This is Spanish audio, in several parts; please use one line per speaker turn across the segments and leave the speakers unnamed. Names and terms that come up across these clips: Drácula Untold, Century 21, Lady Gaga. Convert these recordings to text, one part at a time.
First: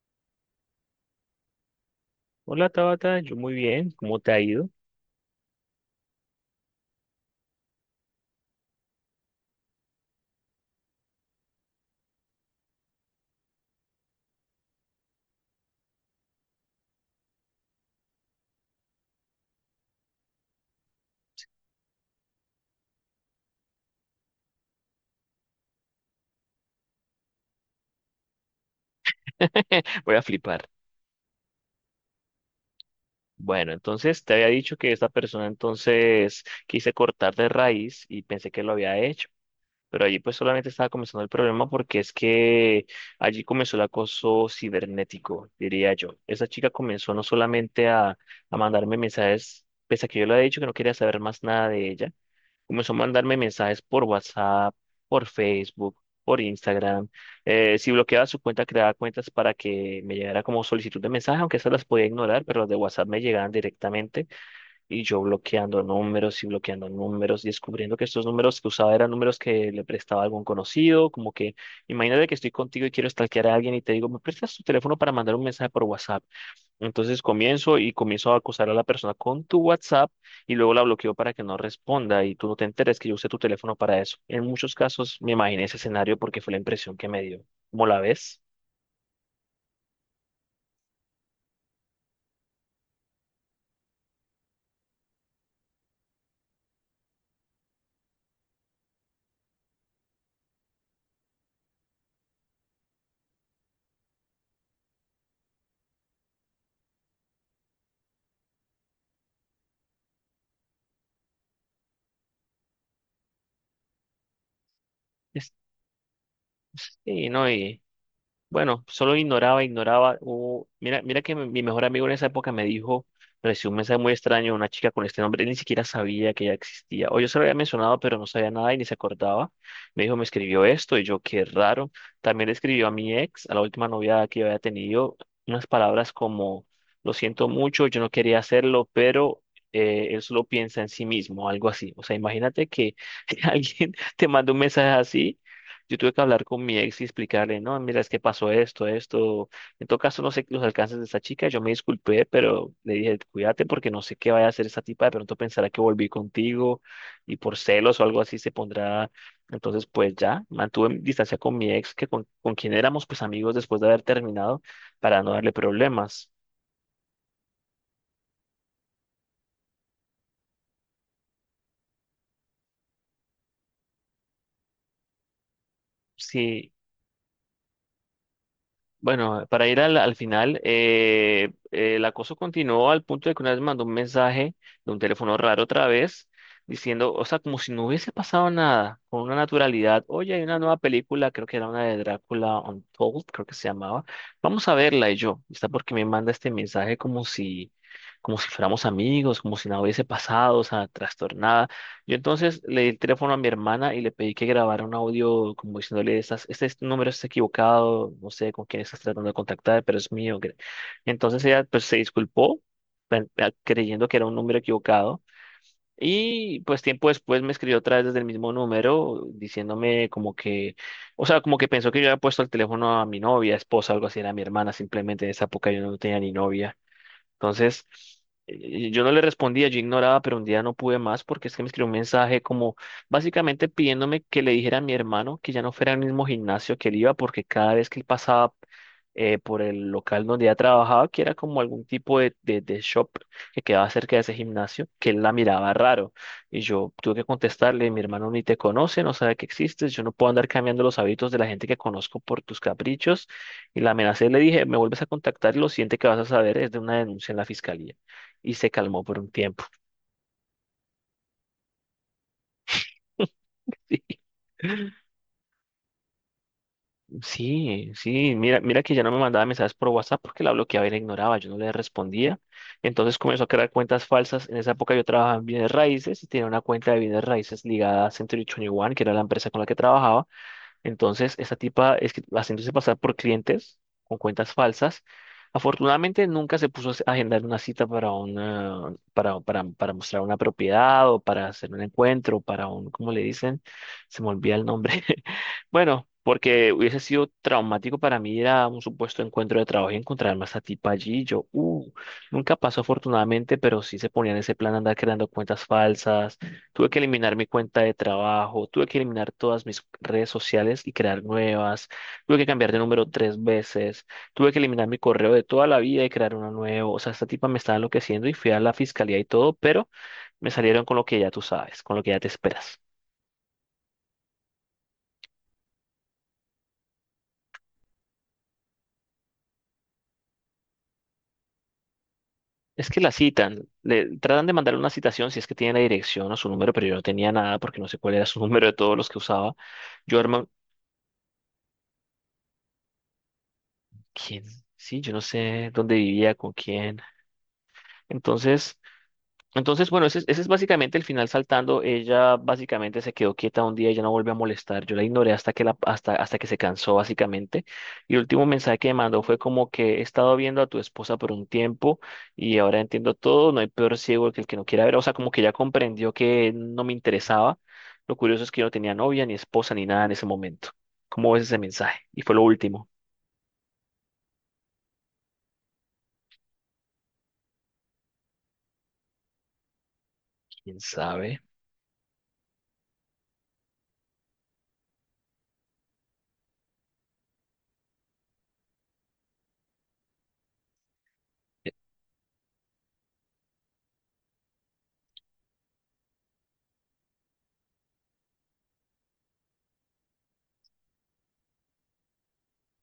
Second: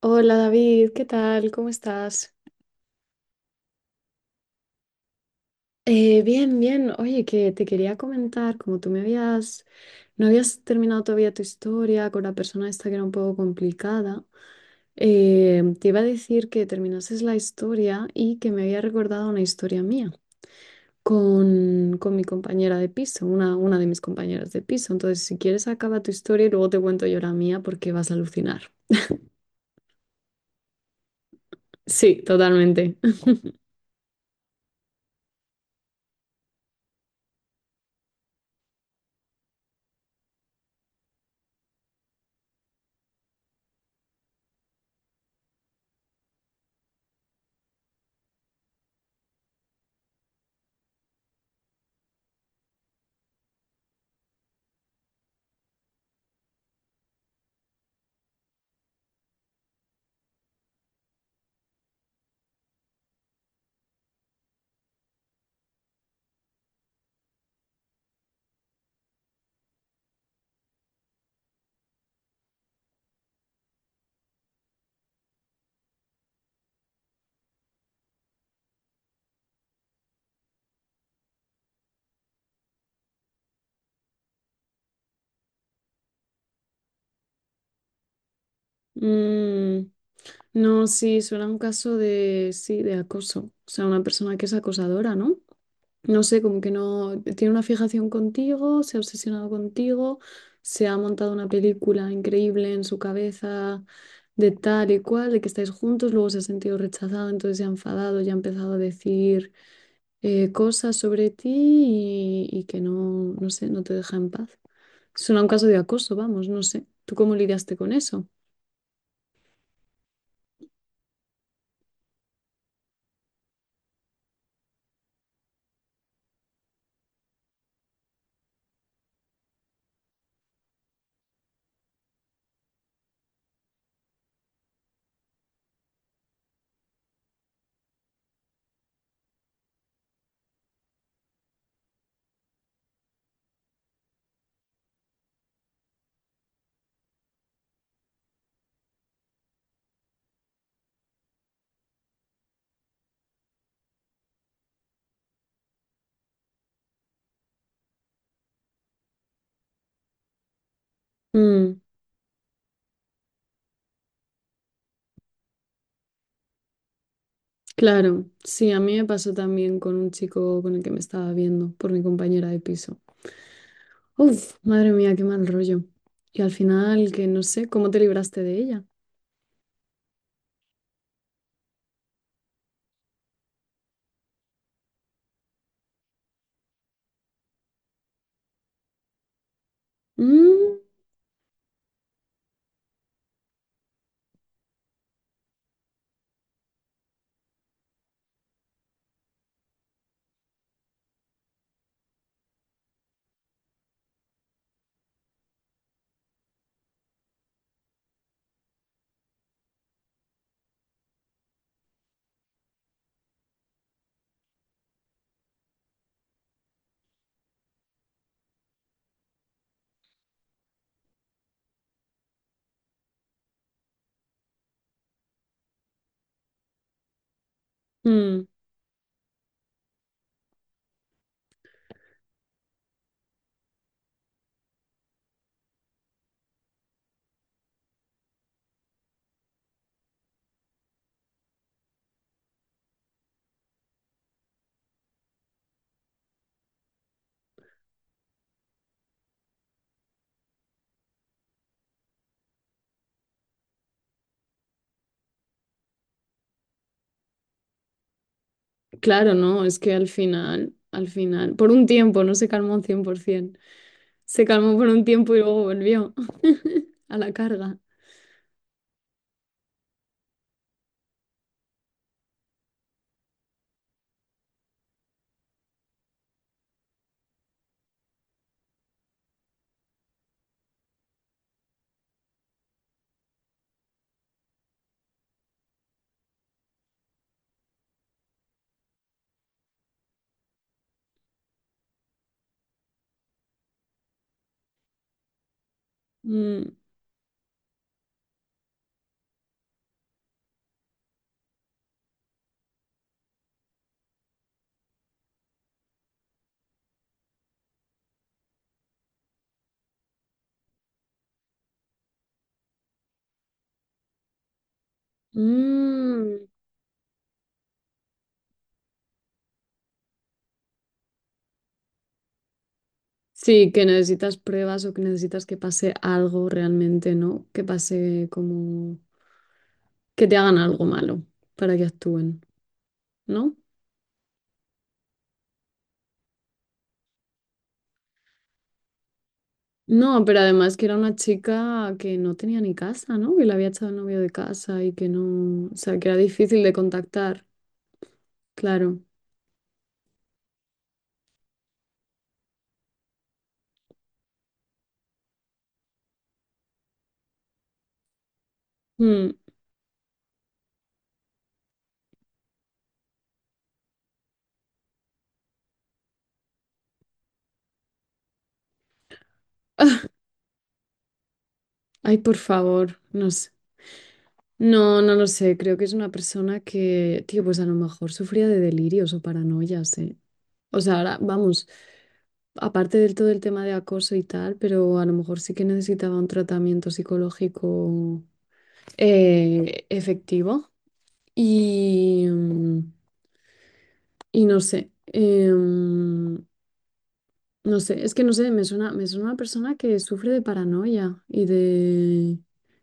Hola David, ¿qué tal? ¿Cómo estás?
Hola Tabata, yo muy bien, ¿cómo te ha ido?
Bien, bien. Oye, que te quería comentar, como tú me habías, no habías terminado todavía tu historia con la persona esta que era un poco complicada, te iba a decir que terminases la historia y que me había recordado una historia mía con mi compañera de piso, una de mis compañeras de piso. Entonces, si quieres, acaba tu historia y luego te cuento yo la mía porque vas a alucinar.
Voy a flipar.
Sí, totalmente.
Bueno, entonces te había dicho que esta persona entonces quise cortar de raíz y pensé que lo había hecho, pero allí pues solamente estaba comenzando el problema porque es que allí comenzó el acoso cibernético, diría yo. Esa chica comenzó no solamente a mandarme mensajes, pese a que yo le había dicho que no quería saber más nada de ella. Comenzó a mandarme mensajes por WhatsApp, por Facebook, por Instagram. Si bloqueaba su cuenta, creaba cuentas para que me llegara como solicitud de mensaje, aunque esas las podía ignorar, pero las de WhatsApp me llegaban directamente y yo bloqueando números, y descubriendo que estos números que usaba eran números que le prestaba a algún conocido, como que imagínate que estoy contigo y quiero stalkear a alguien y te digo, ¿me prestas tu teléfono para mandar un mensaje por WhatsApp? Entonces comienzo y comienzo a acosar a la persona con tu WhatsApp y luego la bloqueo para que no responda y tú no te enteres que yo usé tu teléfono para eso. En muchos casos me imaginé ese escenario porque fue la impresión que me dio. ¿Cómo la ves?
Mm. No, sí, suena a un caso de, sí, de acoso. O sea, una persona que es acosadora, ¿no? No sé, como que no tiene una fijación contigo, se ha obsesionado contigo, se ha montado una película increíble en su cabeza de tal y cual, de que estáis juntos, luego se ha sentido rechazado, entonces se ha enfadado, ya ha empezado a decir cosas sobre ti y que no, no sé, no te deja en paz. Suena a un
Es-
caso de acoso, vamos, no sé. ¿Tú
Sí,
cómo
¿no?
lidiaste con eso?
Bueno, solo ignoraba, ignoraba. Mira, mira que mi mejor amigo en esa época me dijo, recibió un mensaje muy extraño de una chica con este nombre, él ni siquiera sabía que ella existía. O yo se lo había mencionado, pero no sabía nada y ni se acordaba. Me dijo, me escribió esto y yo, qué raro. También le escribió a mi ex, a la última novia que yo había tenido, unas palabras como, lo siento mucho, yo no quería hacerlo, pero él solo piensa en sí mismo, algo así. O sea, imagínate que alguien te manda un mensaje así. Yo tuve que hablar con mi ex y explicarle, no, mira, es que pasó esto, esto. En todo caso, no sé los alcances de esta chica. Yo me disculpé, pero le dije, cuídate porque no sé qué vaya a hacer esta tipa. De pronto pensará que volví contigo y por celos o algo así se pondrá. Entonces, pues ya, mantuve distancia con mi
Mm.
ex, que con quien éramos pues amigos después de haber terminado, para no darle problemas.
Claro, sí, a mí me pasó también con un chico con el que me estaba viendo por mi compañera de piso. Uf, madre mía, qué mal rollo. Y al
Sí,
final, que no sé, ¿cómo te libraste de ella?
bueno, para ir al final, el acoso continuó al punto de que una vez mandó un mensaje de un teléfono raro otra vez, diciendo, o sea, como si no hubiese pasado nada, con una naturalidad. Oye, hay una nueva
Mm.
película, creo que era una de Drácula Untold, creo que se llamaba. Vamos a verla y yo, está porque me manda este mensaje como si fuéramos amigos, como si nada hubiese pasado, o sea, trastornada. Yo entonces le di el teléfono a mi hermana y le pedí que grabara un audio como diciéndole, número está equivocado, no sé con quién estás tratando de contactar, pero es mío. Entonces ella pues se disculpó creyendo que era un número equivocado y pues tiempo después me escribió otra vez desde el mismo número diciéndome como que, o sea, como que pensó que yo había puesto el teléfono a mi novia, esposa, algo así, era mi hermana simplemente. En esa época yo no tenía ni novia. Entonces,
Mm,
yo no le respondía, yo ignoraba, pero un día no pude más porque es que me escribió un mensaje como básicamente pidiéndome que le dijera a mi hermano que ya no fuera al mismo gimnasio que él iba porque cada vez que él pasaba por el local donde ella trabajaba, que era como algún tipo de shop que quedaba cerca de ese gimnasio, que él la miraba raro. Y yo tuve que contestarle, mi hermano ni te conoce, no sabe que existes, yo no puedo andar cambiando los hábitos de la gente que conozco por tus caprichos. Y la amenacé, le dije, me vuelves a contactar y lo siguiente que vas a saber es de una denuncia en la fiscalía. Y se calmó por un
claro,
tiempo.
no, es que al final, por un tiempo, no se calmó un 100%. Se calmó por un tiempo y luego volvió a la carga.
Sí, sí, mira, mira que ya no me mandaba mensajes por WhatsApp porque la bloqueaba y la ignoraba, yo no le respondía. Entonces comenzó a crear cuentas falsas. En esa época yo trabajaba en bienes raíces y tenía una cuenta de bienes raíces ligada a Century 21, que era la empresa con la que trabajaba. Entonces, esta tipa es que- haciéndose pasar por clientes con cuentas falsas. Afortunadamente, nunca se puso a agendar una cita para, una, para mostrar una propiedad o para hacer un encuentro, para un, ¿cómo le dicen? Se me olvida el nombre. Bueno, porque
Mm.
hubiese sido traumático para mí ir a un supuesto encuentro de trabajo y encontrarme a esta tipa allí. Nunca pasó afortunadamente, pero sí se ponía en ese plan de andar creando cuentas falsas. Tuve que eliminar mi cuenta de trabajo, tuve que eliminar todas mis redes sociales y crear nuevas, tuve que cambiar de número tres veces, tuve que eliminar mi correo de toda la vida y crear
Mm.
uno nuevo. O sea, esta tipa me estaba enloqueciendo y fui a la fiscalía y todo, pero me salieron con lo que ya tú sabes, con lo que ya te esperas.
Sí, que necesitas pruebas o que necesitas que pase algo realmente, ¿no? Que pase como que te hagan algo malo para que actúen,
Es que la
¿no?
citan, le tratan de mandarle una citación si es que tiene la dirección o su número, pero yo no tenía nada porque no sé cuál era su número de todos los que usaba. Yo,
No, pero
hermano,
además que era una chica que no tenía ni casa, ¿no? Que la había echado el novio de
¿quién?
casa y
Sí,
que
yo no sé
no, o
dónde
sea, que era
vivía, con
difícil de
quién.
contactar,
Entonces...
claro.
Entonces, bueno, ese es básicamente el final saltando. Ella básicamente se quedó quieta un día y ya no volvió a molestar. Yo la ignoré hasta que se cansó, básicamente. Y el último mensaje que me mandó
Mm.
fue como que he estado viendo a tu esposa por un tiempo y ahora entiendo todo. No hay peor ciego que el que no quiera ver. O sea, como que ya comprendió que no me interesaba. Lo curioso es que yo no tenía novia, ni esposa, ni nada en ese momento. ¿Cómo ves ese mensaje?
Ay,
Y fue
por
lo último.
favor, no sé. No, no lo sé, creo que es una persona que, tío, pues a lo mejor sufría de delirios o paranoias, ¿eh?
¿Quién
O sea, ahora,
sabe?
vamos. Aparte del todo el tema de acoso y tal, pero a lo mejor sí que necesitaba un tratamiento psicológico efectivo. Y no sé, no sé, es que no sé, me suena una persona que sufre de paranoia y de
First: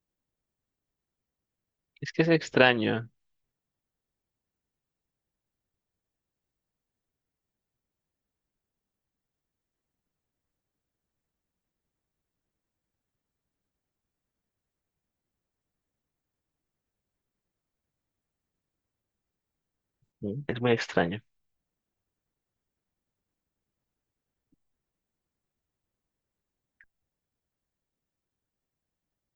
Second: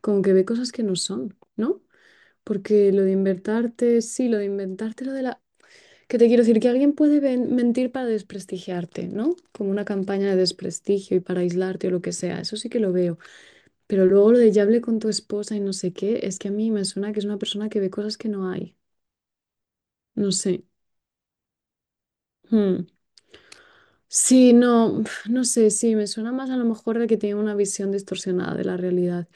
como que ve cosas que no son, ¿no?
Es que es
Porque lo
extraño.
de inventarte, sí, lo de inventarte lo de la... Que te quiero decir que alguien puede mentir para desprestigiarte, ¿no? Como una campaña de desprestigio y para aislarte o lo que sea, eso sí que lo veo. Pero luego lo de ya hablé con tu esposa y no sé qué, es que a mí me suena que es una persona que ve cosas que no hay. No
¿No? Es
sé.
muy extraño.
Hmm. Sí, no, no sé, sí, me suena más a lo mejor de que tiene una visión distorsionada de la realidad.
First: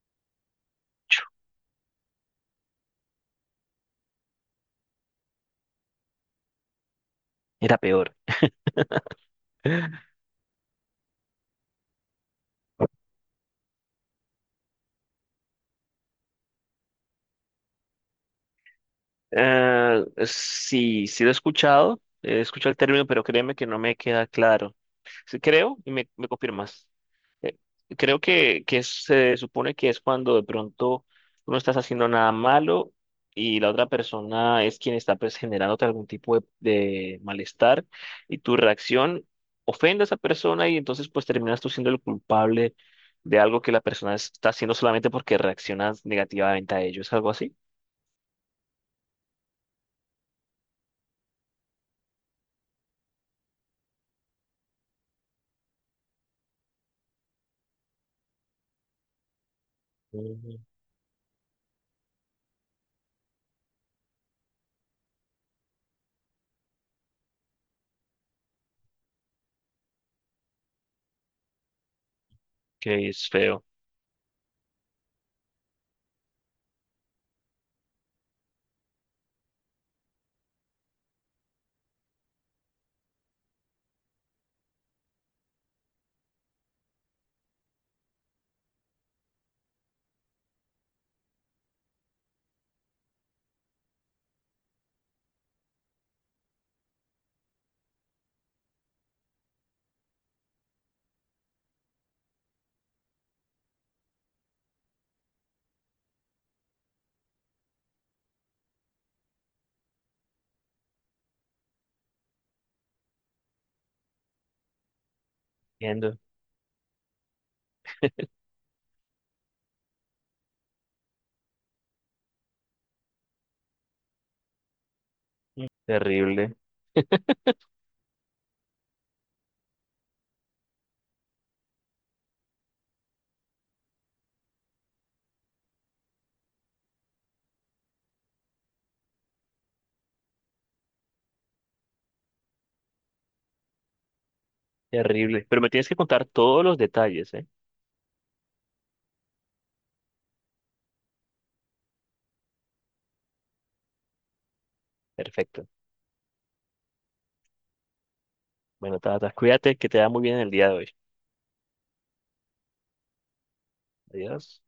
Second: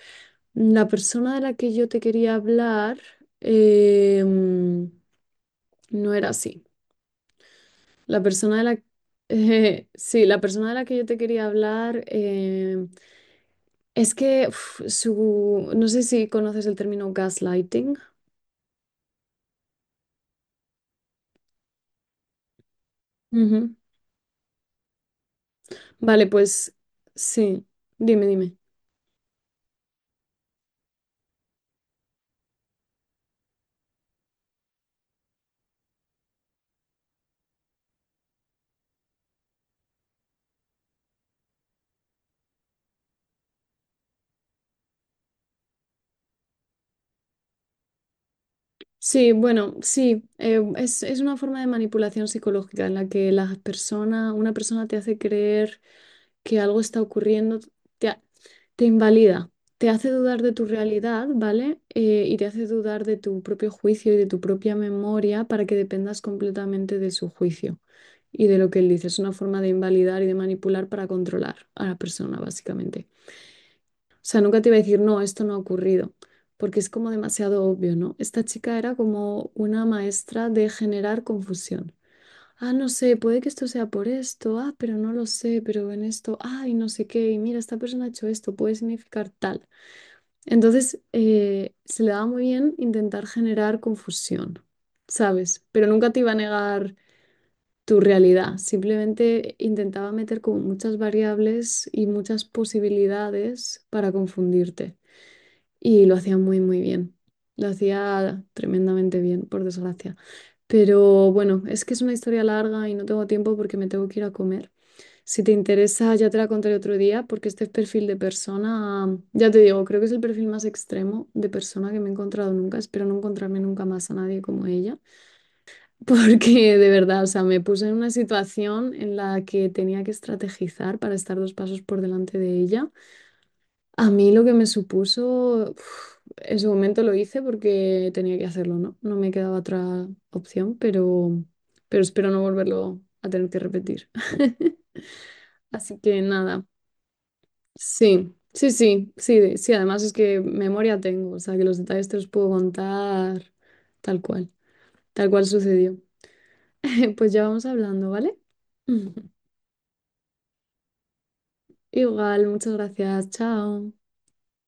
La persona de la que yo te quería hablar eh, mm, no era así.
Era peor.
La persona de la... Sí, la persona de la que yo te quería hablar es que uf, su... No sé si conoces el término gaslighting.
Sí, sí lo he escuchado el término, pero créeme que
Ujú.
no me queda claro. Sí, creo, y me,
Vale,
me
pues
confirmas, eh,
sí,
creo
dime, dime.
que se supone que es cuando de pronto tú no estás haciendo nada malo y la otra persona es quien está pues, generándote algún tipo de malestar y tu reacción ofende a esa persona y entonces pues terminas tú siendo el culpable de algo que la persona está haciendo solamente porque reaccionas negativamente a ello. ¿Es algo así?
Sí, bueno, sí, es una forma de manipulación psicológica en la que las personas, una persona te hace creer que algo está ocurriendo, te, ha- te invalida, te hace dudar de
Mm,
tu realidad, ¿vale? Y te hace dudar de tu propio juicio y de tu propia memoria para que dependas completamente de su juicio y de lo que él dice. Es una forma de invalidar y de manipular para controlar a la persona,
que
básicamente.
es feo.
O sea, nunca te iba a decir, no, esto no ha ocurrido, porque es como demasiado obvio, ¿no? Esta chica era como una maestra de generar confusión. Ah, no sé, puede que esto sea por esto, ah, pero no lo sé, pero en esto, ay, no sé qué, y mira, esta persona ha hecho esto, puede significar tal. Entonces, se le daba muy bien intentar generar confusión, ¿sabes? Pero nunca te iba a negar tu realidad, simplemente intentaba meter como muchas variables y muchas posibilidades para confundirte y lo hacía muy, muy bien. Lo hacía tremendamente bien, por desgracia. Pero bueno, es que es una historia larga y no tengo tiempo porque me tengo que ir a comer. Si te interesa,
Entiendo.
ya te la contaré otro día porque este perfil de persona, ya te digo, creo que es el perfil más extremo de persona que me he encontrado nunca. Espero no encontrarme nunca más a nadie como ella,
Mm, terrible,
porque de verdad, o sea, me puse en una situación en la que tenía que estrategizar para estar dos pasos por delante de ella. A mí lo que me supuso, uf, en su momento lo hice porque tenía que hacerlo, ¿no? No me quedaba otra opción, pero espero no volverlo a tener que repetir.
terrible. Pero me tienes que
Así que
contar todos
nada,
los detalles, ¿eh?
sí, sí, sí, sí, sí, además es que memoria tengo, o sea que los detalles te los puedo contar tal cual, tal cual
Perfecto.
sucedió. Pues ya vamos hablando, ¿vale?
Bueno, Tata, cuídate, que te da muy bien el día de hoy.
Igual, muchas gracias, chao.
Adiós.